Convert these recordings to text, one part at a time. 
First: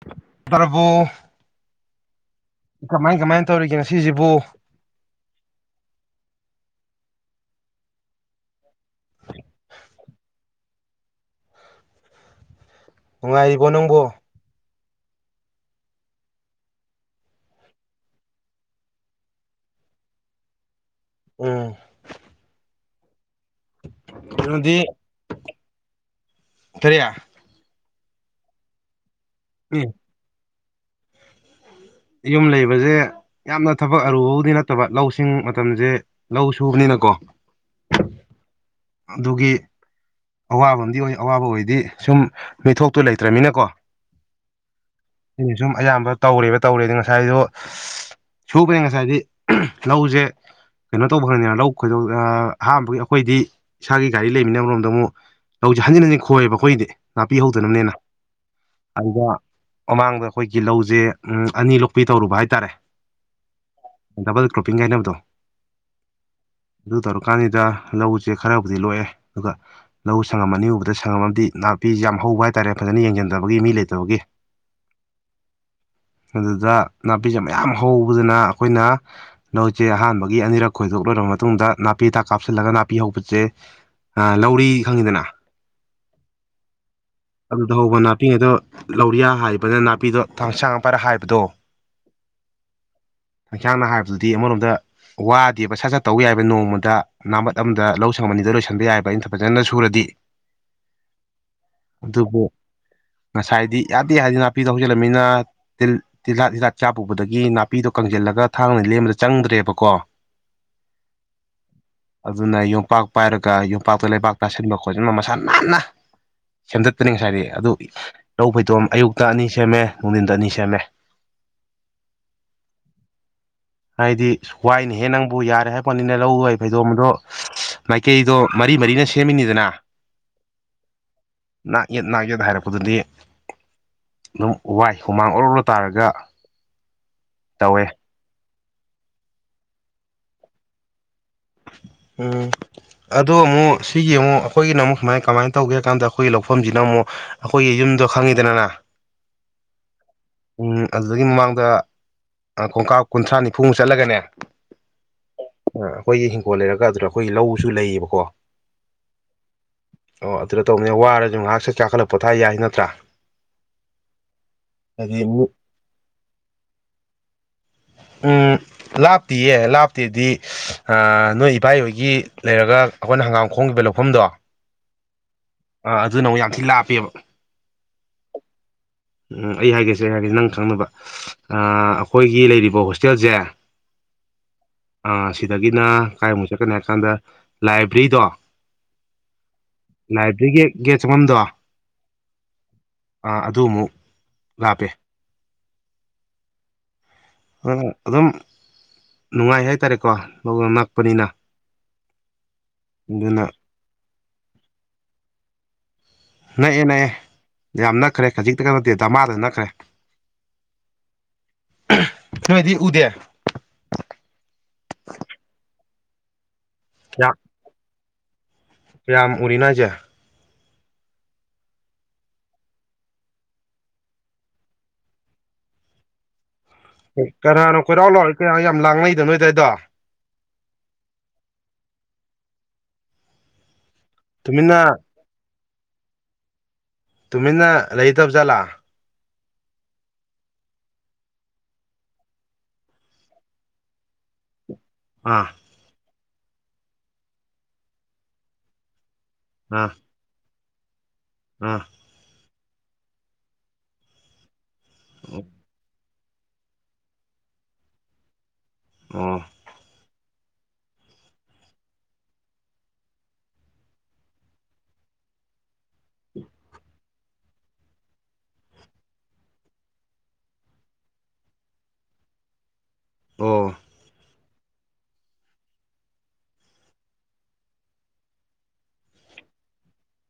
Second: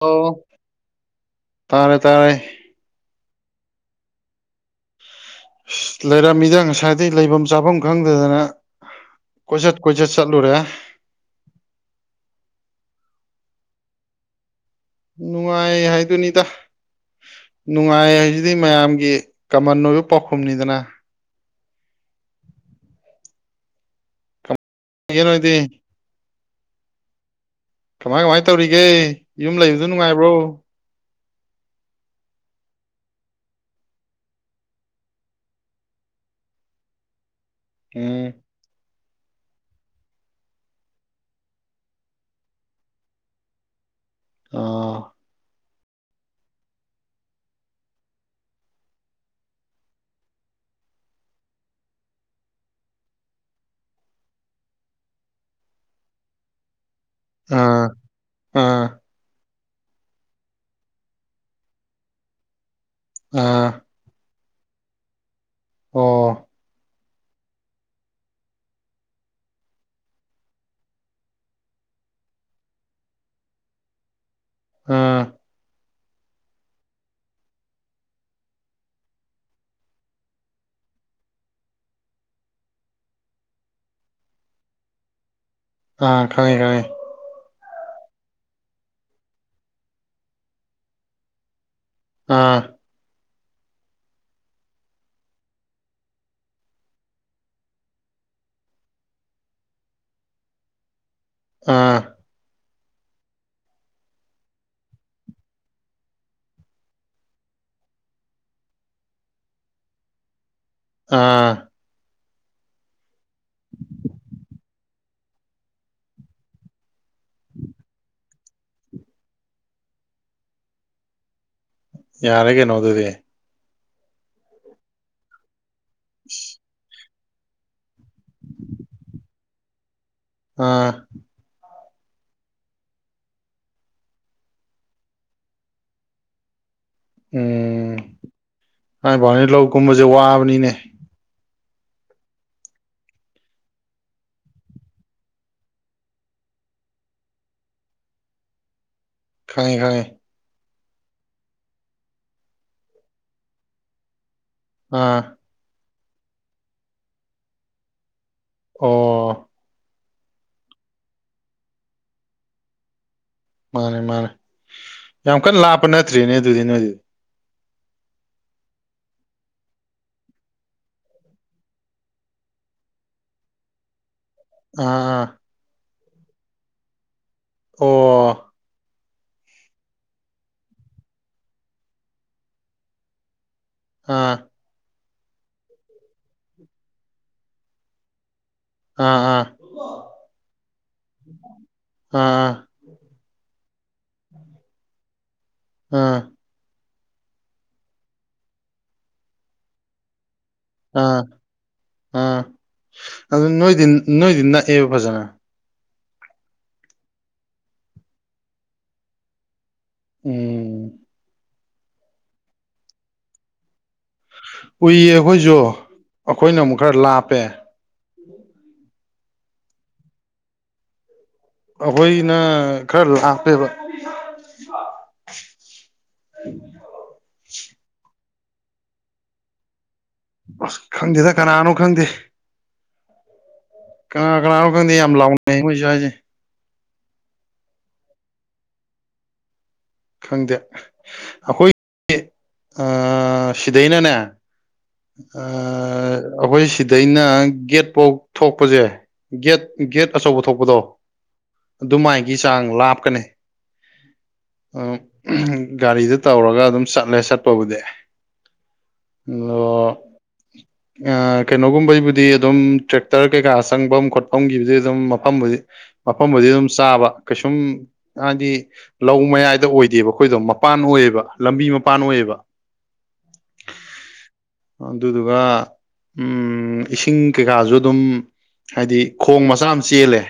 ꯑꯣ ꯇꯔꯕꯣ ꯇꯥꯔꯦ ꯇꯥꯔꯦ ꯀꯃꯥꯏ ꯀꯃꯥꯏꯅ ꯇꯧꯔꯤꯒꯦ ꯉꯁꯤꯁꯤꯕꯨ ꯂꯩꯔꯝꯃꯤꯗ ꯉꯁꯥꯏꯗꯒꯤ ꯂꯩꯐꯝ ꯆꯥꯐꯝ ꯈꯪꯗꯗꯅ ꯀꯣꯏꯆꯠ ꯀꯣꯏꯆꯠ ꯆꯠꯂꯨꯔꯦ ꯅꯨꯡꯉꯥꯏꯔꯤꯕꯣ ꯅꯪꯕꯣ ꯅꯨꯡꯉꯥꯏ ꯍꯥꯏꯗꯨꯅꯤꯗ ꯅꯨꯡꯉꯥꯏ ꯍꯥꯏꯁꯤꯗꯤ ꯃꯌꯥꯝꯒꯤ ꯀꯃꯟ ꯑꯣꯏꯕ ꯄꯥꯎꯈꯨꯝꯅꯤꯗꯅ ꯎꯝ ꯀꯩꯅꯣꯗꯤ [unintelligible] ꯍꯣꯏꯗꯤ ꯀꯔꯤ ꯀꯃꯥꯏ ꯀꯃꯥꯏ ꯇꯧꯔꯤꯒꯦ ꯌꯨꯝ ꯂꯩꯕꯗꯨ ꯎꯝ ꯅꯨꯡꯉꯥꯏꯕ꯭ꯔꯣ ꯌꯨꯝ ꯂꯩꯕꯁꯦ ꯌꯥꯝꯅ ꯊꯕꯛ ꯑꯔꯨꯕꯥꯎꯗꯤ ꯅꯠꯇꯕ ꯂꯧꯁꯤꯡ ꯃꯇꯝꯁꯦ ꯂꯧ ꯁꯨꯕꯅꯤꯅꯀꯣ ꯎꯝ ꯑꯗꯨꯒꯤ ꯑꯋꯥꯕ ꯑ ꯑꯣꯏ ꯑꯋꯥꯕ ꯑꯣꯏꯗꯤ ꯁꯨꯝ ꯃꯤꯠꯊꯣꯛꯇꯨ ꯂꯩꯇ꯭ꯔꯅꯤꯅꯀꯣ ꯑꯥ ꯁꯤ ꯁꯨꯝ ꯑꯌꯥꯝꯕ ꯇꯧꯔꯦꯕ ꯇꯧꯔꯦꯗꯤ ꯉꯁꯥꯏꯗꯣ ꯁꯨꯕꯅꯦ ꯉꯁꯥꯏꯗꯤ ꯂꯧꯁꯦ ꯀꯩꯅꯣ ꯇꯧꯕ ꯐꯪꯅꯤꯅ ꯂꯧ ꯈꯣꯏꯗꯧ ꯑꯍꯥꯟꯕꯒꯤ ꯑꯩꯈꯣꯏꯗꯤ ꯏꯁꯥꯒꯤ ꯒꯥꯔꯤ ꯂꯩꯃꯤꯟꯅꯕꯔꯣꯝꯗ ꯑꯃꯨꯛ ꯂꯧꯁꯦ ꯍꯟꯖꯤꯟ ꯍꯟꯖꯤꯟ ꯈꯣꯏꯑꯕ ꯑꯩꯈꯣꯏꯗꯤ ꯅꯥꯄꯤ ꯑꯥ ꯍꯧꯗꯅꯕꯅꯦꯅ ꯑꯥ ꯑꯗꯨꯗ ꯃꯃꯥꯡꯗ ꯑꯩꯈꯣꯏꯒꯤ ꯂꯧꯁꯦ ꯑꯅꯤ ꯂꯣꯛꯄꯤ ꯇꯧꯔꯨꯕ ꯍꯥꯏꯇꯥꯔꯦ ꯑ ꯗꯕꯜ ꯀ꯭ꯔꯣꯄꯤꯡꯒꯥꯏꯅꯕꯗꯣ ꯑꯣ ꯑꯗꯨ ꯇꯧꯔꯀꯥꯟꯁꯤꯗ ꯂꯧꯁꯦ ꯈꯔꯕꯨꯗꯤ ꯂꯣꯛꯑꯦ ꯑꯗꯨꯒ ꯂꯧ ꯁꯪꯉꯝꯃꯅꯤ ꯎꯕꯗ ꯁꯪꯉꯝꯃꯕꯗꯤ ꯅꯥꯄꯤꯁꯤ ꯌꯥꯝ ꯍꯧꯕ ꯍꯥꯏꯇꯥꯔꯦ ꯐꯖꯅ ꯌꯦꯡꯁꯤꯟꯗꯕꯒꯤ ꯃꯤ ꯂꯩꯇꯕꯒꯤ ꯑꯥ ꯑꯗꯨꯗ ꯅꯥꯄꯤꯁꯦ ꯃꯌꯥꯝ ꯍꯧꯕꯗꯅ ꯑꯩꯈꯣꯏꯅ ꯂꯧꯁꯦ ꯑꯍꯥꯟꯕꯒꯤ ꯑꯅꯤꯔꯛ ꯈꯣꯏꯗꯣꯛꯂꯣꯏꯔꯕ ꯃꯇꯨꯡꯗ ꯅꯥꯄꯤꯗ ꯀꯥꯞꯁꯤꯜꯂꯒ ꯅꯥꯄꯤ ꯍꯧꯕ ꯁꯦ ꯂꯧꯔꯤ ꯈꯪꯉꯤꯗꯅ ꯑ ꯈꯪꯉꯦ ꯈꯪꯉꯦ ꯑꯗꯨꯗ ꯍꯧꯕ ꯅꯥꯄꯤ ꯑꯗꯣ ꯂꯧꯔꯤꯌꯥ ꯍꯥꯏꯕꯅ ꯅꯥꯄꯤꯗꯣ ꯍꯁꯥꯡ ꯄꯔ ꯍꯥꯏꯕꯗꯣ ꯑꯥ ꯍꯟꯁꯥꯡꯅ ꯍꯥꯏꯕꯗꯨꯗꯤ ꯑꯃꯔꯣꯝꯗ ꯋꯥꯗꯦꯕ ꯁꯥ ꯁꯠ ꯁꯠ ꯇꯧ ꯌꯥꯏꯕ ꯅꯣꯡꯃꯗ ꯅꯥꯃꯠ ꯑꯃꯗ ꯂꯧ ꯁꯪ ꯑꯃꯅꯤ ꯑꯅꯤꯗ ꯂꯣꯏꯁꯤꯟꯕ ꯌꯥꯏꯕ ꯑꯩꯅ ꯐꯖꯅ ꯁꯨꯔꯗꯤ ꯑꯥ ꯑꯗꯨꯕꯨ ꯉꯁꯥꯏꯗꯤ ꯌꯥꯗꯦ ꯌꯥꯔꯗꯤ ꯅꯥꯄꯤꯗ ꯍꯧꯖꯤꯜꯂꯅꯤꯅ ꯇꯤꯜꯍꯥꯠ ꯍꯤꯗꯥꯠ ꯆꯥ ꯄꯨꯕꯗꯒꯤ ꯅꯥꯄꯤꯗꯣ ꯀꯪꯁꯤꯜꯂꯒ ꯊꯥꯡꯅ ꯂꯦꯝꯕꯗ ꯆꯪꯗ꯭ꯔꯦꯕꯀꯣ ꯑꯥ ꯑꯗꯨꯅ ꯌꯣꯄꯥꯛ ꯄꯥꯏꯔꯒ ꯌꯣꯝꯄꯥꯛꯇ ꯂꯩꯕꯥꯛ ꯇꯥꯁꯤꯟꯕ ꯈꯣꯠꯆꯟꯕ ꯃꯁꯥ ꯅꯥꯟꯅ ꯁꯦꯝꯗꯠꯇꯅꯤ ꯉꯁꯥꯏꯗꯤ ꯑꯗꯨ ꯂꯧ ꯐꯩꯇꯣꯝ ꯑꯌꯨꯛꯇ ꯑꯅꯤ ꯁꯦꯝꯃꯦ ꯅꯨꯡꯊꯤꯟꯗ ꯑꯅꯤ ꯁꯦꯝꯃꯦ ꯌꯥꯔꯦ ꯀꯩꯅꯣ ꯗꯨꯗꯤ ꯍꯥꯏꯗꯤ ꯋꯥꯏꯅꯦꯍꯦ ꯅꯪꯕꯨ ꯌꯥꯔꯦ ꯍꯥꯏꯕꯩ ꯋꯥꯅꯤꯅꯦ ꯂꯧꯔꯣꯏ ꯐꯩꯗꯣꯝꯕꯗꯣ ꯃꯥꯏꯀꯩꯗꯣ ꯃꯔꯤ ꯃꯔꯤꯅ ꯁꯦꯝꯃꯤꯅꯤꯗꯅ ꯑꯥ ꯅꯥꯛ ꯌꯦꯠ ꯅꯥꯛ ꯌꯦꯗ ꯍꯥꯏꯔꯛꯄꯗꯨꯗꯤ ꯑꯗꯨꯝ ꯋꯥꯏ ꯍꯨꯃꯥꯡ ꯑꯣꯔꯛꯂꯣ ꯇꯥꯔꯒ ꯇꯧꯋꯦ ꯊꯥꯏ ꯚꯥꯎꯅꯦ ꯂꯧ ꯀꯨꯝꯕꯁꯦ ꯋꯥꯕꯅꯤꯅꯦ ꯎꯝ ꯑꯗꯣ ꯑꯃꯨꯛ ꯁꯤꯒꯤ ꯑꯃꯨꯛ ꯑꯩꯈꯣꯏꯒꯤꯅ ꯑꯃꯨꯛ ꯁꯨꯃꯥꯏ ꯀꯃꯥꯏꯅ ꯇꯧꯒꯦ ꯍꯥꯏ ꯀꯥꯟꯗ ꯑꯩꯈꯣꯏꯒꯤ ꯂꯧꯐꯝꯁꯤꯅ ꯑꯃꯨꯛ ꯑꯩꯈꯣꯏꯒꯤ ꯏꯟꯗꯣ ꯈꯪꯉꯤꯗꯅꯅ ꯈꯪꯉꯦ ꯈꯪꯉꯦ ꯎꯝ ꯑꯗꯨꯗꯒꯤ ꯃꯃꯥꯡꯗ ꯀꯣꯡꯀꯥ ꯀꯨꯟꯊ꯭ꯔꯥ ꯅꯤꯐꯨꯃꯨꯛ ꯆꯠꯂꯒꯅꯦ ꯑꯥ ꯑ ꯑꯩꯈꯣꯏꯒꯤ ꯍꯤꯡꯈꯣꯜ ꯂꯩꯔꯒ ꯑꯗꯨꯗ ꯑꯩꯈꯣꯏꯒꯤ ꯂꯧꯁꯨ ꯂꯩꯌꯦꯕꯀꯣ ꯑꯣ ꯑꯣ ꯑꯗꯨꯗ ꯇꯧꯄ ꯋꯥꯔꯁꯨ ꯉꯥꯏꯍꯥꯛ ꯁꯦ ꯀꯥꯈꯠꯂ ꯄꯣꯊꯥ ꯌꯥꯏ ꯅꯠꯇ꯭ꯔꯥ ꯃꯥꯅꯦ ꯃꯥꯅꯦ ꯍꯥꯏꯗꯤ ꯌꯥꯝ ꯀꯟꯅ ꯂꯥꯞꯄ ꯅꯠꯇ꯭ꯔꯤꯅꯦ ꯑꯗꯨꯗꯤ ꯅꯣꯏꯗꯤ ꯎꯝ ꯂꯥꯞꯇꯤꯌꯦ ꯂꯥꯞꯇꯦꯗꯤ ꯅꯣꯏ ꯏꯄꯥꯍꯣꯏꯒꯤ ꯂꯩꯔꯒ ꯑꯩꯈꯣꯏꯅ ꯍꯪꯒꯥꯝ ꯈꯣꯡꯈꯤꯕ ꯂꯧꯐꯝꯗꯣ ꯑꯥ ꯑꯥ ꯑꯥ ꯑꯗꯨꯅ ꯑꯃꯨꯛ ꯌꯥꯝ ꯊꯤ ꯂꯥꯞꯄꯦꯕ ꯑꯣ ꯎꯝ ꯑꯩ ꯍꯥꯏꯒꯦꯁꯦ ꯑꯩ ꯍꯥꯏꯒꯁꯦ ꯅꯪ ꯈꯪꯅꯕ ꯑꯩꯈꯣꯏꯒꯤ ꯂꯩꯔꯤꯕ ꯍꯣꯁꯇꯦꯜꯁꯦ ꯑꯥ ꯁꯤꯗꯒꯤꯅ ꯀꯗꯥꯥꯏꯃꯨꯛ ꯆꯠꯀꯅꯤ ꯍꯥꯏ ꯀꯥꯟꯗ ꯂꯥꯏꯕ꯭ꯔꯤꯗꯣ ꯑꯥ ꯑꯥ ꯂꯥꯏꯕꯔꯤꯒꯤ ꯒꯦꯠ ꯆꯪꯕꯝꯗꯣ ꯑꯥ ꯑꯗꯨ ꯑꯃꯨꯛ ꯂꯥꯞꯄꯦ ꯎꯝ ꯑ ꯑꯗꯨ ꯑꯗꯨꯝ ꯅꯨꯡꯉꯥꯏ ꯍꯥꯏꯇꯥꯔꯦꯀꯣ ꯂꯧꯅ ꯑꯥ ꯅꯛꯄꯅꯤꯅ ꯑꯥ ꯑꯗꯨꯅ ꯑꯗꯨ ꯅꯣꯏꯗꯤ ꯅꯣꯏꯗꯤ ꯅꯛꯑꯦꯕ ꯐꯖꯅ ꯅꯛꯑꯦ ꯅꯛꯑꯦ ꯌꯥꯝ ꯅꯛꯈ꯭ꯔꯦ ꯈꯖꯤꯛꯇ ꯈ ꯅꯠꯇꯦ ꯗꯃꯥꯗ ꯅꯛꯈ꯭ꯔꯦ ꯎꯝ ꯅꯣꯏꯗꯤ ꯎꯗꯦ ꯎꯏꯌꯦ ꯑꯩꯈꯣꯏꯁꯨ ꯑꯩꯈꯣꯏꯅ ꯑꯃꯨꯛ ꯈꯔ ꯂꯥꯞꯄꯦ ꯔꯝ ꯑꯔꯤꯅꯣ ꯍꯥꯏꯁꯦ ꯑꯩꯈꯣꯏꯅ ꯈꯔ ꯂꯥꯛꯄꯦꯕ ꯍ ꯀꯅꯥꯅꯣ ꯀꯣꯏꯂꯧꯎ ꯂꯧꯔꯤꯗꯣ ꯀꯌꯥ ꯌꯥꯝ ꯂꯥꯡꯅꯩꯗ ꯅꯣꯏꯗꯗꯥꯏꯗꯣ ꯑꯁ ꯈꯪꯗꯦꯗ ꯀꯅꯥꯅꯣ ꯈꯪꯗꯦ ꯀꯅꯥ ꯀꯅꯥꯅꯣ ꯇꯨꯃꯤꯟꯅ ꯈꯪꯗꯦ ꯌꯥꯝ ꯂꯥꯎꯅꯩ ꯃꯣꯏ ꯁꯋꯥꯏꯁꯦ ꯇꯨꯃꯤꯟꯅ ꯂꯩꯇꯕ ꯆꯠꯂꯥ ꯈꯪꯗꯦ ꯑꯩꯈꯣꯏ ꯁꯤꯗꯩꯅꯅꯦ ꯑꯥ ꯑꯩꯈꯣꯏ ꯁꯤꯗꯩꯅ ꯒꯦꯠꯐꯧ ꯊꯣꯛꯄꯁꯦ ꯒꯦꯠ ꯑꯥ ꯒꯦꯠ ꯑꯆꯧꯕ ꯊꯣꯛꯄꯗꯣ ꯑꯥ ꯑꯗꯨꯃꯥꯏ ꯒꯤ ꯆꯥꯡ ꯂꯥꯞꯀꯅꯤ ꯒꯥꯔꯤꯗ ꯇꯧꯔꯒ ꯑꯗꯨꯝ ꯆꯠꯂꯦ ꯆꯠꯄꯕꯨꯗꯤ [inaudible] [unintelligible] ꯀꯩꯅꯣꯒꯨꯝꯕꯩꯕꯨꯗꯤ ꯑꯗꯨꯝ ꯇ꯭ꯔꯦꯛꯇꯔ ꯀꯩꯀꯥ ꯆꯪꯐꯝ ꯈꯣꯠꯐꯝꯒꯤꯕꯨꯗꯤ ꯑꯗꯨꯝ ꯃꯐꯝꯕꯨꯗꯤ ꯃꯐꯝꯕꯨꯗꯤ ꯑꯗꯨꯝ ꯆꯥꯕ ꯀꯩꯁꯨꯝ ꯍꯥꯏꯗꯤ ꯂꯧ ꯃꯌꯥꯏꯗ ꯑꯣꯏꯗꯦꯕ ꯑꯩꯈꯣꯏꯗꯣ ꯃꯄꯥꯟ ꯑꯣꯏꯌꯦꯕ ꯂꯝꯕꯤ ꯃꯄꯥꯟ ꯑꯣꯏꯌꯦꯕ ꯑꯣꯥ ꯑꯗꯨꯗꯨꯒ ꯎꯝ ꯏꯁꯤꯡ ꯀꯩꯀꯥꯁꯨ ꯑꯗꯨꯝ ꯍꯥꯏꯗꯤ ꯈꯣꯡ ꯃꯆꯥ ꯑꯃ ꯆꯦꯜꯂꯦ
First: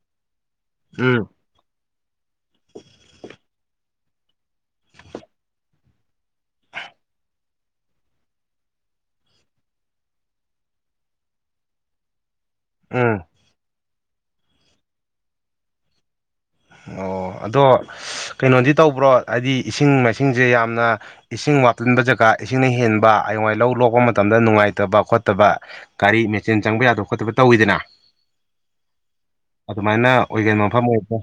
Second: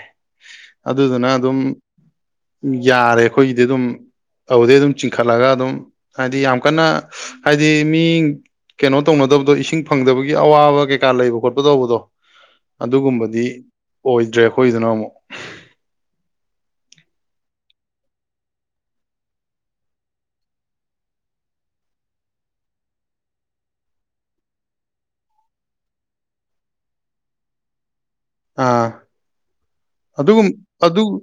ꯎꯝ ꯑꯗꯨꯗꯨꯅ ꯑꯗꯨꯝ ꯌꯥꯔꯦ ꯑꯩꯈꯣꯏꯒꯤꯗꯤ ꯑꯗꯨꯝ ꯑꯗꯨꯗꯩ ꯑꯗꯨꯝ ꯆꯤꯡꯈꯠꯂꯒ ꯑꯗꯨꯝ ꯍꯥꯏꯗꯤ ꯌꯥꯝ ꯀꯟꯅ ꯍꯥꯏꯗꯤ ꯃꯤ ꯀꯩꯅꯣ ꯇꯧꯅꯗꯕꯗꯣ ꯏꯁꯤꯡ ꯐꯪꯗꯕꯒꯤ ꯑꯋꯥꯕ ꯀꯩꯀꯥ ꯂꯩꯕ ꯈꯣꯠꯄ ꯇꯧꯕꯗꯣ ꯎꯝ ꯑꯗꯨꯒꯨꯝꯕꯗꯤ ꯑꯣꯏꯗ꯭ꯔꯦ ꯑꯩꯈꯣꯏꯗꯨꯅ ꯑꯃꯨꯛ ꯑꯗꯣ ꯀꯩꯅꯣꯗꯤ ꯇꯧꯕ꯭ꯔꯣ ꯍꯥꯏꯗꯤ ꯏꯁꯤꯡ ꯃꯥꯏꯁꯤꯡꯁꯦ ꯌꯥꯝꯅ ꯏꯁꯤꯡ ꯋꯥꯠꯄꯟꯕ ꯖꯒꯥ ꯏꯁꯤꯡꯅ ꯍꯦꯟꯕ ꯑꯌꯋꯥꯏ ꯂꯧ ꯂꯣꯛꯄ ꯃꯇꯝꯗ ꯅꯨꯡꯉꯥꯏꯇꯕ ꯈꯣꯠꯇꯕ ꯒꯥꯔꯤ ꯃꯦꯆꯤꯟ ꯆꯪꯕ ꯌꯥꯗꯕ ꯈꯣꯠꯇꯕ ꯇꯧꯋꯤꯗꯅ ꯑ ꯑꯗꯨꯃꯥꯏꯅ ꯑꯗꯨꯒꯨꯝ ꯑꯣꯏꯒꯟꯕ ꯃꯐꯝ ꯑꯗꯨ ꯑꯣꯏꯕ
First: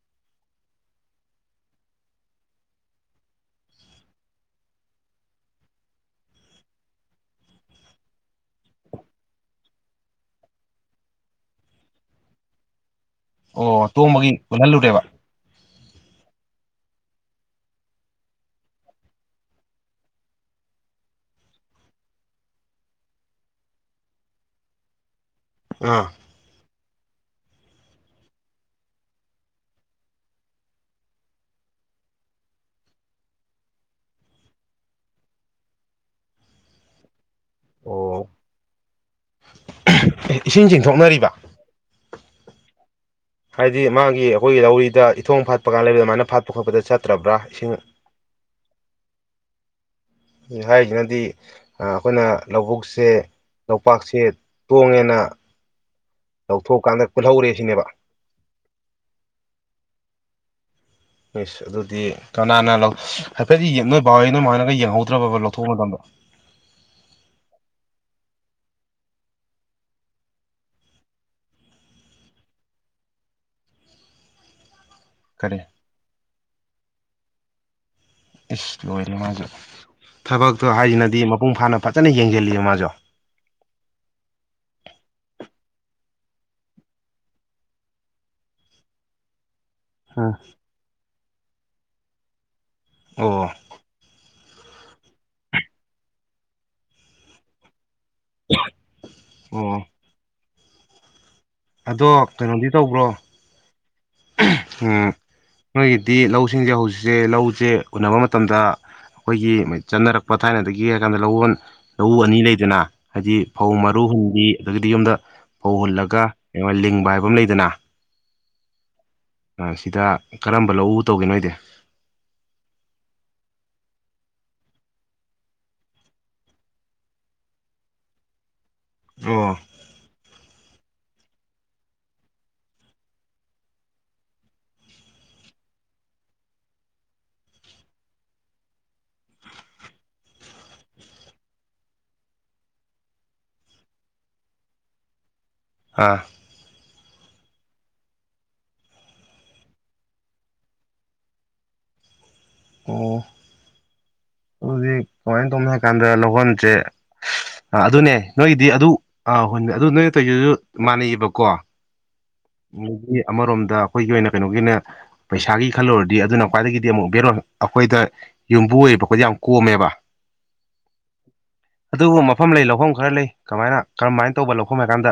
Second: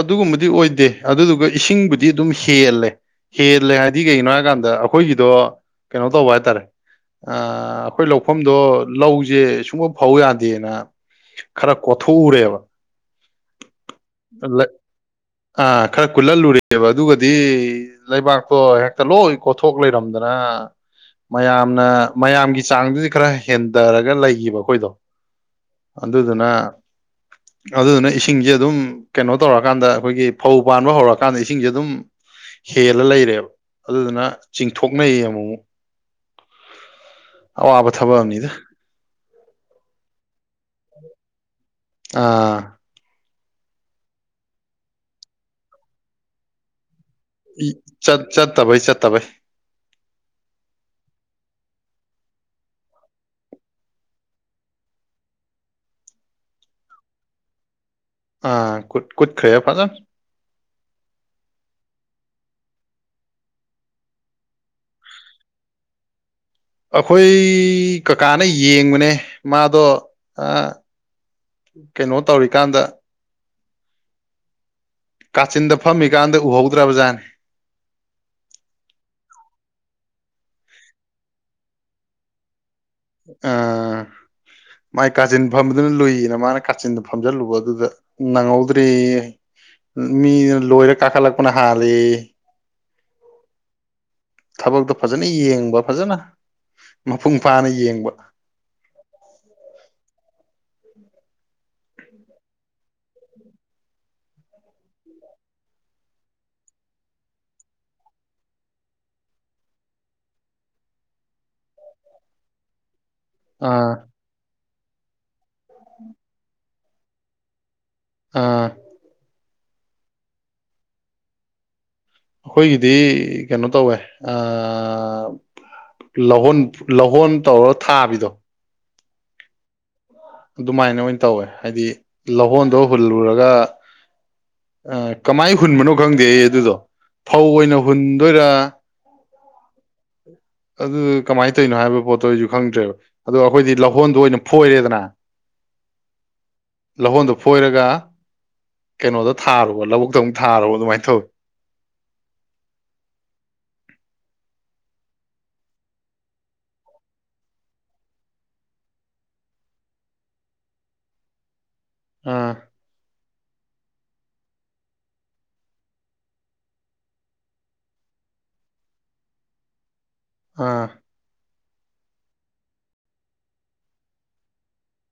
ꯑꯗꯨꯒꯨꯝꯕꯗꯤ ꯑꯣꯏꯗꯦ ꯑꯗꯨꯗꯨꯒ ꯏꯁꯤꯡꯕꯨꯗꯤ ꯑꯗꯨꯝ ꯍꯦꯜꯂꯦ ꯍꯦꯜꯂꯦ ꯍꯥꯏꯗꯤ ꯀꯩꯒꯤꯅꯣ ꯍꯥꯏꯀꯥꯟꯗ ꯑꯩꯈꯣꯏꯒꯤꯗꯣ ꯀꯩꯅꯣ ꯇꯧꯕ ꯍꯥꯏꯇꯥꯔꯦ ꯑꯩꯈꯣꯏ ꯂꯧꯐꯝꯗꯣ ꯂꯧꯁꯦ ꯁꯨꯡꯕ ꯐꯧ ꯌꯥꯗꯦꯅ ꯈꯔ ꯀꯣꯊꯣꯛꯎꯔꯦꯕ ꯑꯣ ꯇꯣꯝꯕꯒꯤ ꯄꯨꯜꯍꯜꯂꯨꯔꯦꯕ ꯑꯥ ꯈꯔ ꯀꯨꯜꯍꯜꯂꯨꯔꯦꯕ ꯑꯗꯨꯒꯗꯤ ꯂꯩꯕꯥꯛꯇꯣ ꯍꯦꯛꯇ ꯂꯣꯏ ꯀꯣꯊꯣꯛ ꯂꯩꯔꯝꯗꯅ ꯃꯌꯥꯝꯅ ꯃꯌꯥꯝꯒꯤ ꯆꯥꯡꯗꯨꯗꯤ ꯈꯔ ꯍꯦꯟꯊꯔꯒ ꯂꯩꯈꯤꯕ ꯑꯩꯈꯣꯏꯗꯣ ꯑꯥ ꯑꯗꯨꯗꯨꯅ ꯑꯗꯨꯗꯨꯅ ꯏꯁꯤꯡꯁꯦ ꯑꯗꯨꯝ ꯀꯩꯅꯣ ꯇꯧꯔꯀꯥꯟꯗ ꯑꯩꯈꯣꯏꯒꯤ ꯐꯧ ꯄꯥꯟꯕ ꯍꯧꯔꯀꯥꯟꯗ ꯏꯁꯤꯡꯁꯦ ꯑꯗꯨꯝ ꯍꯦꯜꯂ ꯂꯩꯔꯦꯕ ꯑꯗꯨꯗꯨꯅ ꯆꯤꯡꯊꯣꯛꯅꯩꯌꯦ ꯑꯃꯨꯛ ꯑꯋꯥꯕ ꯊꯕꯛ ꯑꯣ ꯑꯅꯤꯗ ꯏꯁꯤꯡ ꯆꯤꯡꯊꯣꯛꯅꯔꯤꯕ ꯑꯥ ꯍꯥꯏꯗꯤ ꯃꯥꯒꯤ ꯑꯩꯈꯣꯏꯒꯤ ꯂꯧꯔꯤꯗ ꯏꯊꯣꯡ ꯐꯥꯠꯄ ꯀꯥꯟ ꯂꯩꯕꯗ ꯑꯗꯥꯏꯅꯥ ꯐꯥꯠꯄ ꯈꯣꯠꯄꯗ ꯆꯠ ꯠ ꯆꯠꯇꯕꯩ ꯆꯠꯇꯕꯩ ꯍꯥꯏꯔꯤꯁꯤꯅꯗꯤ ꯑꯩꯈꯣꯏꯅ ꯂꯧꯕꯨꯛꯁꯦ ꯂꯄꯥꯛꯁꯦ ꯇꯣꯡꯉꯦꯅ ꯂꯧꯊꯣꯛꯑꯀꯥꯟꯗ ꯄꯨꯜꯍꯧꯔꯦ ꯁꯤꯅꯦꯕ ꯑ ꯀꯨꯠꯈꯦ ꯐꯖꯟ ꯍꯁ ꯑꯗꯨꯗꯤ ꯀꯅꯥꯅ ꯂꯧ ꯍꯥꯏꯐꯦꯠꯗꯤ ꯅꯣꯏ ꯕꯥꯍꯣꯏ ꯅꯣꯏ ꯃꯥ ꯍꯣꯏꯅꯒ ꯌꯦꯡꯍꯧꯗ꯭ꯔꯕꯔꯕꯥ ꯂꯧꯊꯣꯛꯄ ꯃꯇꯝꯗ ꯑꯩꯈꯣꯏ ꯀꯀꯥꯅ ꯌꯦꯡꯕꯅꯦ ꯃꯥꯗꯣ ꯑꯥ ꯀꯩꯅꯣ ꯇꯧꯔꯤꯀꯥꯟꯗ ꯀꯔꯤ ꯀꯥꯆꯤꯟꯗ ꯐꯝꯃꯤꯀꯥꯟꯗ ꯎꯍꯧꯗ꯭ꯔꯕ ꯖꯥꯠꯅꯤ ꯏꯁꯁ ꯂꯣꯏꯔꯦ ꯃꯥꯁꯨ ꯊꯕꯛꯇꯣ ꯍꯥꯏꯁꯤꯅꯗꯤ ꯃꯄꯨꯡ ꯐꯥꯅ ꯐꯖꯅ ꯌꯦꯡꯁꯤꯜꯂꯤꯕ ꯃꯥꯁꯨ ꯑ ꯃꯥꯏ ꯀꯥꯆꯤꯟ ꯐꯝꯕꯗꯨꯅ ꯂꯨꯏꯌꯦꯅ ꯃꯥꯅ ꯀꯥꯆꯤꯟꯗ ꯐꯝꯖꯤꯟꯂꯨꯕ ꯗꯨꯗ ꯅꯪꯍꯧꯗ꯭ꯔꯤ ꯌꯦ ꯎꯝ ꯃꯤꯅ ꯂꯣꯏꯔ ꯀꯥꯈꯠꯂꯛꯄꯅ ꯍꯜꯂꯦꯌꯦ ꯑꯣ ꯊꯕꯛꯇꯣ ꯐꯖꯅ ꯌꯦꯡꯕ ꯐꯖꯅ ꯃꯄꯨꯡ ꯐꯥꯅ ꯌꯦꯡꯕ ꯑꯣ ꯑꯗꯣ ꯀꯩꯅꯣꯗꯤ ꯇꯧꯕ꯭ꯔꯣ ꯃꯣꯏꯒꯤꯗꯤ ꯂꯧꯁꯤꯡꯁꯦ ꯍꯧꯖꯤꯛꯁꯦ ꯂꯧꯁꯦ ꯎꯟꯅꯅꯕ ꯃꯇꯝꯗ ꯑꯩꯈꯣꯏꯒꯤ ꯆꯠꯟꯅꯔꯛꯄ ꯊꯥꯏꯅꯗꯒꯤ ꯍꯥꯏꯔ ꯀꯥꯟꯗ ꯂꯧ ꯂꯧꯎ ꯑꯅꯤ ꯂꯩꯗꯅ ꯍꯥꯏꯗꯤ ꯐꯧ ꯑꯥ ꯃꯔꯨ ꯍꯨꯟꯕꯤ ꯑꯗꯒꯤꯗꯤ ꯌꯨꯝꯗ ꯐꯧ ꯍꯨꯜꯂꯒ ꯑꯩꯉ ꯂꯤꯡꯕ ꯍꯥꯏꯕ ꯑꯃ ꯂꯩꯗꯅ ꯑꯥ ꯁꯤꯗ ꯀꯔꯝꯕ ꯂꯧ ꯇꯧꯒꯦꯅꯣꯣꯏꯗꯤ ꯑꯩꯈꯣꯏꯒꯤꯗꯤ ꯀꯩꯅꯣ ꯇꯧꯋꯦ ꯑꯥ ꯂꯧꯍꯨꯟ ꯂꯧꯍꯣꯟ ꯇꯧꯔꯒ ꯊꯥꯕꯤꯗꯣ ꯑꯣ ꯑꯗꯨꯃꯥꯏꯅ ꯑꯣꯏꯅ ꯇꯧꯋꯦ ꯍꯥꯏꯗꯤ ꯂꯧꯍꯣꯟꯗꯣ ꯍꯨꯜꯂꯨꯔꯒ ꯑꯥ ꯀꯃꯥꯏ ꯍꯨꯟꯕꯅꯣ ꯈꯪꯗꯦ ꯑꯩ ꯑꯗꯨꯗꯣ ꯐꯧ ꯑꯣꯏꯅ ꯍꯨꯟꯗꯣꯏꯔ [inaudible] ꯑꯗꯨꯗꯣ ꯀꯃꯥꯏꯅ ꯇꯧꯔꯤꯅꯣ ꯍꯥꯏꯕ ꯄꯣꯠꯇꯣ ꯑꯩꯁꯨ ꯈꯪꯗ꯭ꯔꯦꯕ ꯑꯗꯣ ꯑꯩꯈꯣꯏꯗꯤ ꯂꯧꯍꯣꯟꯗꯣ ꯑꯣꯏꯅ ꯐꯣꯏꯔꯦꯗꯅ ꯑꯥ ꯂꯧꯍꯣꯟꯗꯣ ꯐꯣꯏꯔꯒ ꯀꯩꯅꯣꯗꯣ ꯊꯥꯔꯣꯕ ꯂꯧꯕꯨꯛꯇ ꯑꯃꯨꯛ ꯊꯥꯔꯣꯕ ꯑꯗꯨꯃꯥꯏꯅ ꯇꯧꯋꯤ ꯑꯣ ꯍꯧꯖꯤꯛ ꯀꯃꯥꯏꯅ ꯇꯧꯅꯤ ꯍꯥꯏ ꯀꯥꯟꯗ ꯂꯧꯍꯣꯟꯁꯦ ꯑ ꯑꯗꯨꯅꯦ ꯅꯣꯏꯒꯤꯗꯤ ꯑꯗꯨ ꯑꯥ ꯍꯨꯟꯕꯤ ꯑꯗꯨ ꯅꯣꯏꯅ ꯇꯩꯔꯤꯁꯤꯁꯨ ꯃꯥꯟꯅꯩꯌꯦꯕꯀꯣ ꯑꯥ ꯃꯣꯏꯒꯤ ꯑꯃꯔꯣꯝꯗ ꯑꯩꯈꯣꯏꯒꯤ ꯑꯣꯏꯅ ꯀꯩꯅꯣꯒꯤ ꯑꯣꯏꯅ ꯄꯩꯁꯥꯒꯤ ꯈꯜꯂꯨꯔꯗꯤ ꯑꯗꯨꯅ ꯈ꯭ꯋꯥꯏꯗꯒꯤꯗꯤ ꯑꯃꯨꯛ ꯕꯦꯔꯣꯜ ꯑꯩꯈꯣꯏꯗ ꯌꯨꯝꯕꯨ ꯑꯣꯏꯔꯤꯕ ꯈꯣꯏꯗ ꯌꯥꯝ ꯀꯣꯝꯃꯦꯕ ꯑꯥ ꯑꯗꯨꯒ ꯃꯐꯝ ꯂꯧꯐꯝ ꯂꯩ ꯂꯧꯐꯝ ꯈꯔ ꯂꯩ ꯀꯃꯥꯏꯅ ꯀꯔꯝꯃꯥꯏꯅ ꯇꯧꯕ ꯂꯧꯐꯝꯅꯣ ꯍꯥꯏ ꯀꯥꯟꯗ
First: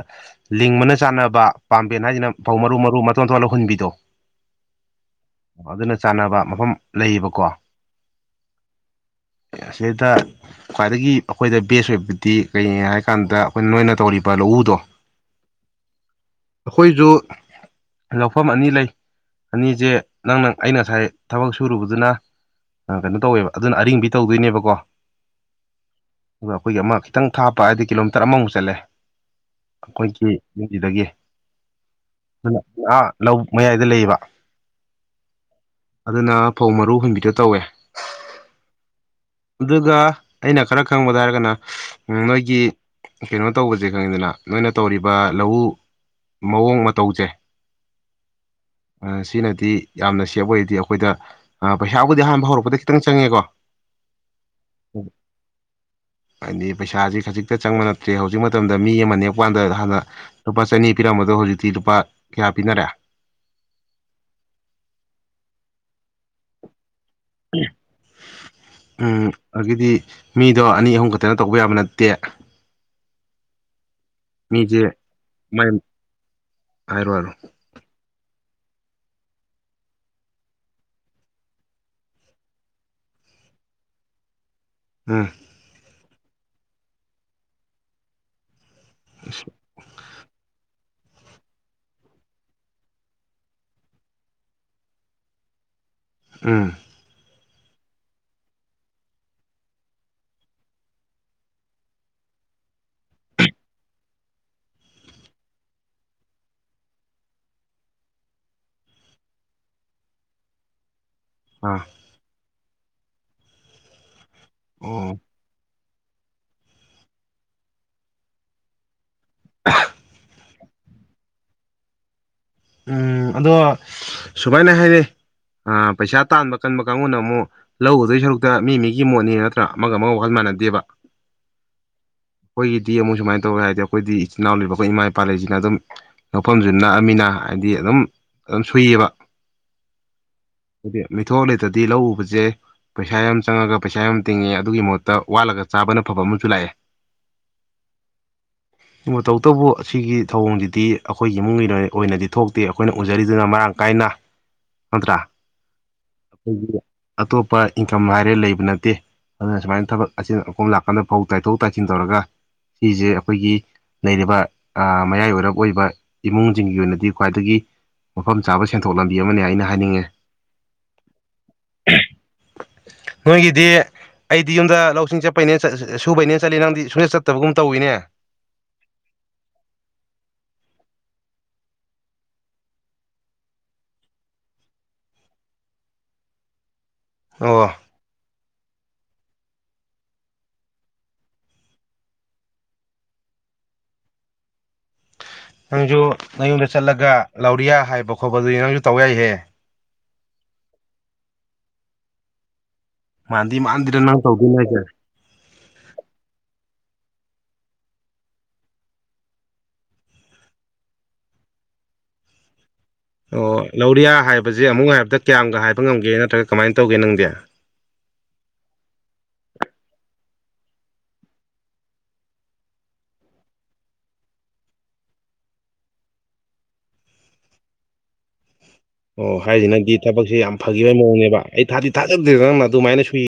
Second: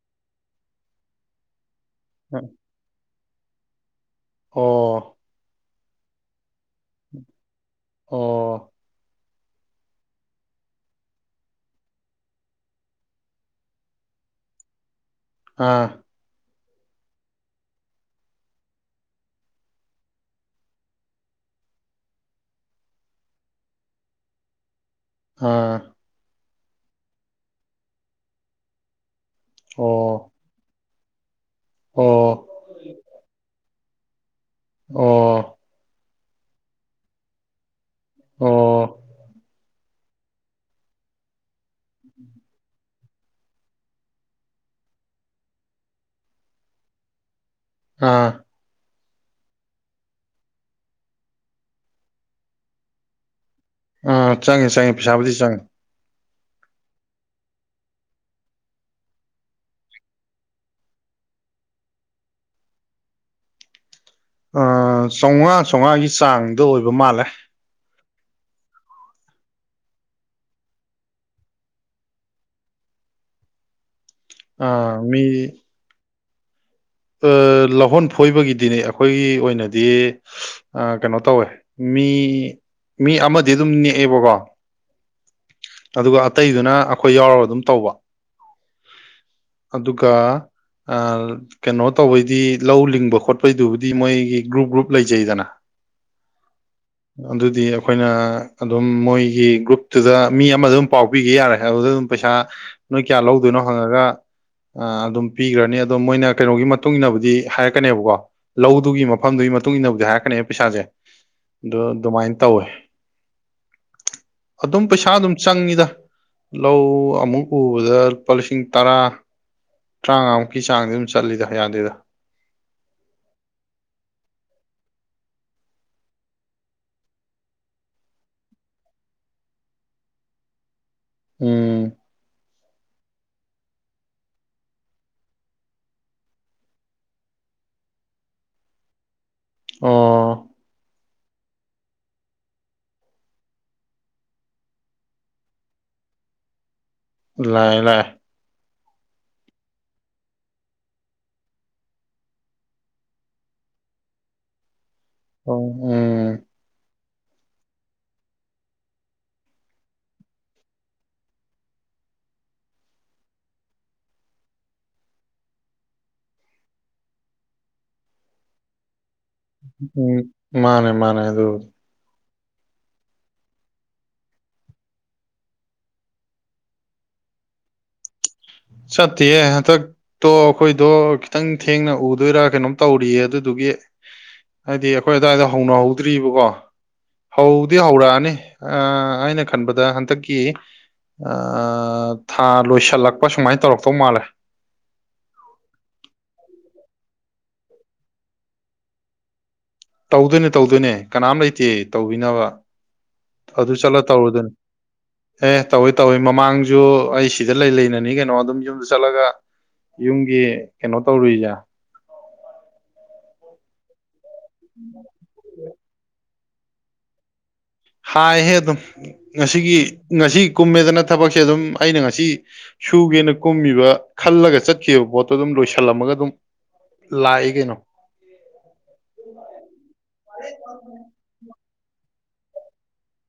ꯂꯤꯡꯕꯅ ꯆꯥꯟꯅꯕ ꯄꯥꯝꯕꯦꯟ ꯍꯥꯏꯁꯤꯅ ꯐꯧ ꯃꯔꯨ ꯃꯔꯨ ꯃꯇꯣꯟ ꯊꯣꯛꯍꯜꯂꯥ ꯍꯨꯟꯕꯤꯗꯣ ꯑꯣ ꯑꯗꯨꯅ ꯆꯥꯟꯅꯕ ꯃꯐꯝ ꯂꯩꯌꯦꯕꯀꯣ ꯑꯣ ꯑꯁꯤꯗ ꯈ꯭ꯋꯥꯏꯗꯒꯤ ꯑꯩꯈꯣꯏꯗ ꯕꯦꯁ ꯑꯣꯏꯕꯗꯤ ꯀꯩꯅꯣ ꯍꯥꯏꯀꯥꯟꯗ ꯑꯩꯈꯣꯏ ꯅꯣꯏꯅ ꯇꯧꯔꯤꯕ ꯂꯧꯎꯗꯣ ꯑꯥ ꯑꯩꯈꯣꯏꯁꯨ ꯂꯧꯐꯝ ꯑꯅꯤ ꯂꯩ ꯑꯅꯤꯁꯦ ꯅꯪꯅ ꯑꯩꯅ ꯉꯁꯥꯏ ꯊꯕꯛ ꯁꯨꯔꯨꯕꯗꯨꯅ ꯀꯩꯅꯣ ꯇꯧꯋꯦꯕ ꯑꯗꯨꯅ ꯑꯔꯤꯡꯕꯤ ꯇꯧꯗꯣꯏꯅꯦꯕꯀꯣ ꯑꯥ ꯒ ꯑꯩꯈꯣꯏꯒꯤ ꯑꯃ ꯈꯤꯇꯪ ꯊꯥꯞꯄ ꯍꯥꯏꯗꯤ ꯀꯤꯂꯣꯃꯤꯇꯔ ꯑꯃꯃꯨꯛ ꯆꯠꯂꯦ ꯑꯩꯈꯣꯏꯒꯤ ꯑꯣ ꯈꯣꯏ ꯁꯤꯗꯒꯤ ꯑꯣ ꯑꯗꯨꯅ ꯑꯥ ꯂꯧꯕꯨꯛ ꯃꯌꯥꯏꯗ ꯂꯩꯌꯦꯕ ꯑꯣ ꯑꯗꯨꯅ ꯐꯧ ꯃꯔꯨ ꯍꯨꯟꯕꯤꯗꯣ ꯇꯧꯋꯦ ꯑꯣ ꯑꯗꯨꯒ ꯑꯩꯅ ꯈꯔ ꯈꯪꯕꯗ ꯍꯥꯏꯔꯒꯅ ꯅꯣꯏꯒꯤ ꯀꯩꯅꯣ ꯇꯧꯕꯁꯦ ꯈꯪꯉꯤꯗꯅ ꯅꯣꯏꯅ ꯇꯧꯔꯤꯕ ꯂꯧꯎ ꯃꯑꯣꯡ ꯃꯇꯧꯁꯦ ꯑꯥ ꯁꯤꯅꯗꯤ ꯌꯥꯝꯅ ꯁꯦꯞ ꯑꯣꯏꯔꯗꯤ ꯑꯩꯈꯣꯏꯗ ꯄꯩꯁꯥꯕꯨꯗꯤ ꯑꯍꯥꯟꯕ ꯍꯧꯔꯛꯄꯗ ꯈꯤꯇꯪ ꯆꯪꯉꯦꯀꯣ ꯎꯥ ꯆꯪꯉꯦ ꯆꯪꯉꯦ ꯄꯩꯁꯥꯕꯨꯗꯤ ꯆꯪꯉꯦ ꯍꯥꯏꯗꯤ ꯄꯩꯁꯥꯁꯤ ꯈꯖꯤꯛꯇ ꯆꯪꯕ ꯅꯠꯇ꯭ꯔꯦ ꯍꯧꯖꯤꯛ ꯃꯇꯝꯗ ꯃꯤ ꯑꯃ ꯅꯦꯛꯄ ꯀꯥꯟꯗ ꯍꯥꯟꯅ ꯂꯨꯄꯥ ꯆꯅꯤ ꯄꯤꯔꯝꯕꯗꯣ ꯍꯧꯖꯤꯛꯇꯤ ꯂꯨꯄꯥ ꯀꯌꯥ ꯄꯤꯅꯔꯦ ꯑꯥ ꯆꯧꯉꯥ ꯆꯧꯉꯥꯒꯤ ꯆꯥꯡꯗ ꯑꯣꯏꯕ ꯃꯥꯜꯂꯦ ꯎꯝ ꯑꯒꯤꯗꯤ ꯃꯤꯗꯣ ꯑꯅꯤ ꯑꯍꯨꯝ ꯈꯛꯇꯅ ꯇꯧꯕ ꯌꯥꯕ ꯅꯠꯇꯦ ꯃꯤꯁꯦ ꯑꯥ ꯃꯤ ꯃꯥꯏ ꯍꯥꯏꯔꯣ ꯍꯥꯏꯔꯣ ꯑꯥ ꯂꯧꯍꯣꯟ ꯐꯣꯏꯕꯒꯤꯗꯤꯅꯦ ꯑꯩꯈꯣꯏꯒꯤ ꯑꯣꯏꯅꯗꯤ ꯑꯥ ꯀꯩꯅꯣ ꯇꯧꯋꯦ ꯃꯤ ꯃꯤ ꯑꯃꯗꯤ ꯑꯗꯨꯝ ꯅꯦꯛꯑꯦꯕꯀꯣ ꯎꯝ ꯑꯗꯨꯒ ꯑꯇꯩꯗꯨꯅ ꯑꯩꯈꯣꯏ ꯌꯥꯎꯔꯒ ꯑꯗꯨꯝ ꯇꯧꯕ [inaudible] ꯑꯗꯨꯒ ꯑꯥ ꯀꯩꯅꯣ ꯇꯧꯕꯩꯗꯤ ꯂꯧ ꯂꯤꯡꯕ ꯈꯣꯠꯄꯩꯗꯨꯕꯨꯗꯤ ꯃꯣꯏꯒꯤ ꯒ꯭ꯔꯨꯞ ꯒ꯭ꯔꯨꯞ ꯂꯩꯖꯩꯗꯅ ꯎꯝ ꯑꯗꯨꯗꯤ ꯑꯩꯈꯣꯏꯅ ꯑꯗꯨꯝ ꯃꯣꯏꯒꯤ ꯒ꯭ꯔꯨꯞ ꯑꯗꯨꯗ ꯃꯤ ꯑꯃꯗ ꯑꯗꯨꯝ ꯄꯥꯎ ꯄꯤꯒꯦ ꯌꯥꯔꯦ ꯑꯗꯨꯗ ꯑꯗꯨꯝ ꯄꯩꯁꯥ ꯅꯣꯏ ꯀꯌꯥ ꯂꯧꯗꯣꯏꯅꯣ ꯍꯪꯉꯒ ꯑꯗꯨꯝ ꯄꯤꯈ꯭ꯔꯅꯤ ꯑꯗꯣ ꯃꯣꯏꯅ ꯀꯩꯅꯣꯒꯤ ꯃꯇꯨꯡ ꯏꯟꯅꯕꯨꯗꯤ ꯍꯥꯏꯔꯛꯀꯅꯦꯕꯀꯣ ꯂꯧꯗꯨꯒꯤ ꯃꯐꯝꯗꯨꯒꯤ ꯃꯇꯨꯡ ꯏꯟꯅꯕꯨꯗꯤ ꯍꯥꯏꯔꯛꯀꯅꯤ ꯄꯩꯁꯥꯁꯦ ꯗꯨ ꯑꯥ ꯑꯗꯨꯃꯥꯏꯅ ꯇꯧꯋꯦ ꯑꯗꯨꯝ ꯄꯩꯁꯥ ꯑꯣ ꯑꯗꯨꯝ ꯆꯪꯉꯤꯗ ꯂꯧ ꯑꯃꯨꯛ ꯎꯕꯗ ꯂꯨꯄꯥ ꯂꯤꯁꯤꯡ ꯇꯔꯥ ꯑ [inaudible] ꯇꯔꯥꯃꯉꯥꯃꯨꯛꯀꯤ ꯆꯥꯡꯗꯤ ꯑꯗꯨꯝ ꯆꯠꯂꯤꯗ ꯌꯥꯥꯗꯦꯗ ꯎꯝ ꯑꯗꯣ ꯁꯨꯃꯥꯏꯅ ꯍꯥꯏꯔꯦ ꯄꯩꯁꯥ ꯇꯥꯟꯕ ꯀꯟꯕ ꯀꯥꯡꯕꯨꯅ ꯑꯃꯨꯛ ꯂꯧ ꯎꯗꯣꯏ ꯁꯔꯨꯛꯇ ꯃꯤ ꯃꯤꯒꯤ ꯃꯣꯠꯅꯤ ꯅꯠꯇ꯭ꯔꯥ ꯑꯃꯒ ꯑꯃꯒ ꯋꯥꯈꯜ ꯃꯥꯟꯅꯗꯦꯕ ꯎꯝ ꯑꯩꯈꯣꯏꯒꯤꯗꯤ ꯃꯛ ꯁꯨꯃꯥꯏꯅ ꯇꯧꯋꯦ ꯍꯥꯏꯗꯤ ꯈꯣꯢꯗꯤ ꯏꯆꯤꯟ ꯏꯅꯥꯎꯕ ꯑꯩꯈꯣꯏ ꯏꯃꯥ ꯏꯄꯥꯜ ꯂꯩꯁꯤꯅ ꯑꯗꯨꯝ ꯂꯧ ꯐꯝꯁꯨ ꯅꯛꯑꯃꯤꯅ ꯍꯥꯏꯗꯤ ꯑꯗꯨꯝ ꯑꯗꯨꯝ ꯁꯨꯌꯦꯕ ꯑꯣ ꯃꯤꯊꯣꯛ ꯂꯩꯇ꯭ꯔꯗꯤ ꯂꯧ ꯎꯕꯖꯦ ꯄꯩꯁꯥ ꯌꯥꯝ ꯆꯪꯉꯒ ꯄꯩꯁꯥ ꯌꯥꯝ ꯇꯤꯡꯉꯦ ꯑꯗꯨꯒꯤ ꯃꯍꯨꯠꯇ ꯋꯥꯠꯂꯒ ꯆꯥꯕꯅ ꯐꯕ ꯑꯃꯖꯨ ꯂꯥꯛꯑꯦ ꯂꯥꯑꯦ ꯂꯥꯑꯦ ꯃꯇꯧꯇꯕꯨ ꯑꯁꯤꯒꯤ ꯊꯧꯑꯣꯡꯖꯤꯗꯤ ꯑꯈꯣꯏꯒꯤ ꯏꯃꯨꯡ ꯃꯤꯂꯣꯏ ꯑꯣꯏꯅꯗꯤ ꯊꯣꯛꯇꯦ ꯑꯈꯣꯏꯅ ꯎꯖꯔꯤꯗꯨꯅ ꯃꯔꯥꯡ ꯀꯥꯏꯅ ꯅꯠꯇ꯭ꯔꯥ ꯑꯣ ꯎꯝ [inaudible] ꯑꯇꯣꯞꯄ ꯏꯟꯀꯝ ꯍꯥꯏꯔꯦ ꯂꯩꯕ ꯅꯠꯇꯦ ꯑꯗꯨꯅ ꯁꯨꯃꯥꯏ ꯊꯕꯛ ꯑꯆꯤꯟ ꯑꯀꯣꯝ ꯂꯥꯛꯀꯥꯟꯗ ꯐꯧ ꯇꯥꯏꯊꯣꯛ ꯇꯥꯏꯁꯤꯟ ꯇꯧꯔꯒ ꯁꯤꯁꯦ ꯑꯩꯈꯣꯏꯒꯤ ꯂꯩꯔꯤꯕ ꯃꯌꯥꯏ ꯑꯣꯏꯔꯞ ꯑꯣꯏꯕ ꯏꯃꯨꯡꯁꯤꯡꯒꯤ ꯑꯣꯏꯅꯗꯤ ꯈ꯭ꯋꯥꯏꯗꯒꯤ ꯃꯐꯝ ꯆꯥꯕ ꯁꯦꯟꯊꯣꯛ ꯂꯝꯕꯤ ꯑꯃꯅꯤ ꯑꯩꯅ ꯍꯥꯏꯅꯤꯡꯉꯦ ꯎꯝ ꯃꯥꯅꯦ ꯃꯥꯅꯦ [inaudible] ꯅꯣꯏꯒꯤꯗꯤ ꯑꯩꯗꯤ ꯌꯨꯝꯗ ꯂꯧꯁꯤꯡ ꯆꯠꯄꯩꯅꯦꯅ ꯁꯨꯕꯩꯅꯦꯅ ꯆꯠꯂꯤ ꯅꯪꯗꯤ ꯁꯨꯗꯠ ꯆꯠꯇꯕꯒꯨꯝ ꯇꯧꯋꯤꯅꯦ ꯆꯠꯇꯦꯌꯦ ꯍꯥꯟꯗꯥꯛ ꯇꯣ ꯑꯩꯈꯣꯏꯗꯣ ꯈꯤꯇꯪ ꯊꯦꯡꯅ ꯎꯗꯣꯏꯔꯥ ꯀꯩꯅꯣꯝ ꯇꯧꯔꯤꯌꯦ ꯑꯗꯨꯗꯨꯒꯤ ꯍꯥꯏꯗꯤ ꯑꯩꯈꯣꯏ ꯑꯗꯨ ꯋꯥꯏꯗꯣ ꯍꯧꯅꯍꯧꯗ꯭ꯔꯤꯕꯀꯣ ꯑꯣ ꯍꯧꯗꯤ ꯍꯧꯔꯛꯑꯅꯤ ꯑ ꯑꯩꯅ ꯈꯟꯕꯗ ꯍꯟꯗꯛꯀꯤ ꯑ ꯊꯥ ꯂꯣꯏꯁꯤꯜꯂꯛ ꯁꯨꯃꯥꯏ ꯇꯧꯔꯛꯇꯧ ꯃꯥꯜꯂꯦ ꯅꯪꯖꯨ ꯅꯌꯨꯝꯗ ꯆꯠꯂꯒ ꯂꯧꯔꯤꯌꯥ ꯍꯥꯏꯕ ꯈꯣꯠꯄꯗꯨꯗꯤ ꯅꯪꯖꯨ ꯇꯧ ꯌꯥꯏꯍꯦ ꯇꯧꯗꯨꯅꯦ ꯇꯧꯗꯨꯅꯦ ꯀꯅꯥꯝ ꯂꯩꯇꯦ ꯇꯧꯕꯤꯅꯕ ꯃꯥꯥꯟꯗꯤ ꯑꯗꯨ ꯃꯥꯟꯗꯔꯦ ꯆꯠꯂ ꯅꯪ ꯇꯧꯔꯨꯗꯣꯏꯅꯤ ꯇꯧꯗꯨꯅꯦ ꯍꯥꯏꯖꯦ ꯑꯦ ꯇꯧꯋꯦ ꯇꯧꯋꯦ ꯃꯃꯥꯡꯖꯨ ꯑꯩ ꯁꯤꯗ ꯂꯩ ꯂꯩꯅꯅꯤ ꯀꯩꯅꯣ ꯑꯗꯨꯝ ꯌꯨꯝꯗ ꯆꯠꯂꯒ ꯌꯨꯝꯒꯤ ꯀꯩꯅꯣ ꯇꯧꯔꯨꯏꯔꯥ ꯑꯣ ꯂꯧꯔꯤꯌꯥ ꯍꯥꯏꯕꯖꯦ ꯑꯃꯨꯛ ꯍꯥꯏꯕꯗ ꯀꯌꯥꯝꯒ ꯍꯥꯏꯕ ꯉꯝꯒꯦ ꯅꯠꯇ꯭ꯔꯒ ꯀꯃꯥꯏ ꯇꯧꯒꯦ ꯅꯪꯗꯤ ꯍꯥꯏꯍꯦ ꯑꯗꯨꯝ ꯉꯁꯤꯒꯤ ꯉꯁꯤ ꯀꯨꯝꯃꯦꯗꯅ ꯊꯕꯛꯁꯦ ꯑꯗꯨꯝ ꯑꯩꯅ ꯉꯁꯤ ꯁꯨꯒꯦꯅ ꯀꯨꯝꯃꯤꯕ ꯈꯜꯂꯒ ꯆꯠꯈꯤꯕ ꯄꯣꯠꯇꯣ ꯑꯗꯨꯝ ꯂꯣꯏꯁꯤꯜꯂꯝꯃꯒ ꯑꯗꯨꯝ ꯂꯥꯛꯏ ꯀꯩꯅꯣ ꯑꯣ ꯍꯥꯏꯖꯤ ꯅꯪꯗꯤ ꯊꯕꯛꯁꯦ ꯌꯥꯝ ꯐꯒꯤꯕꯩ ꯃꯋꯣꯡꯅꯦꯕ ꯑꯩ ꯊꯥꯗꯤ ꯊꯥꯖꯗꯦꯗ ꯅꯪꯅ ꯑꯗꯨꯃꯥꯏꯅ ꯁꯨꯏ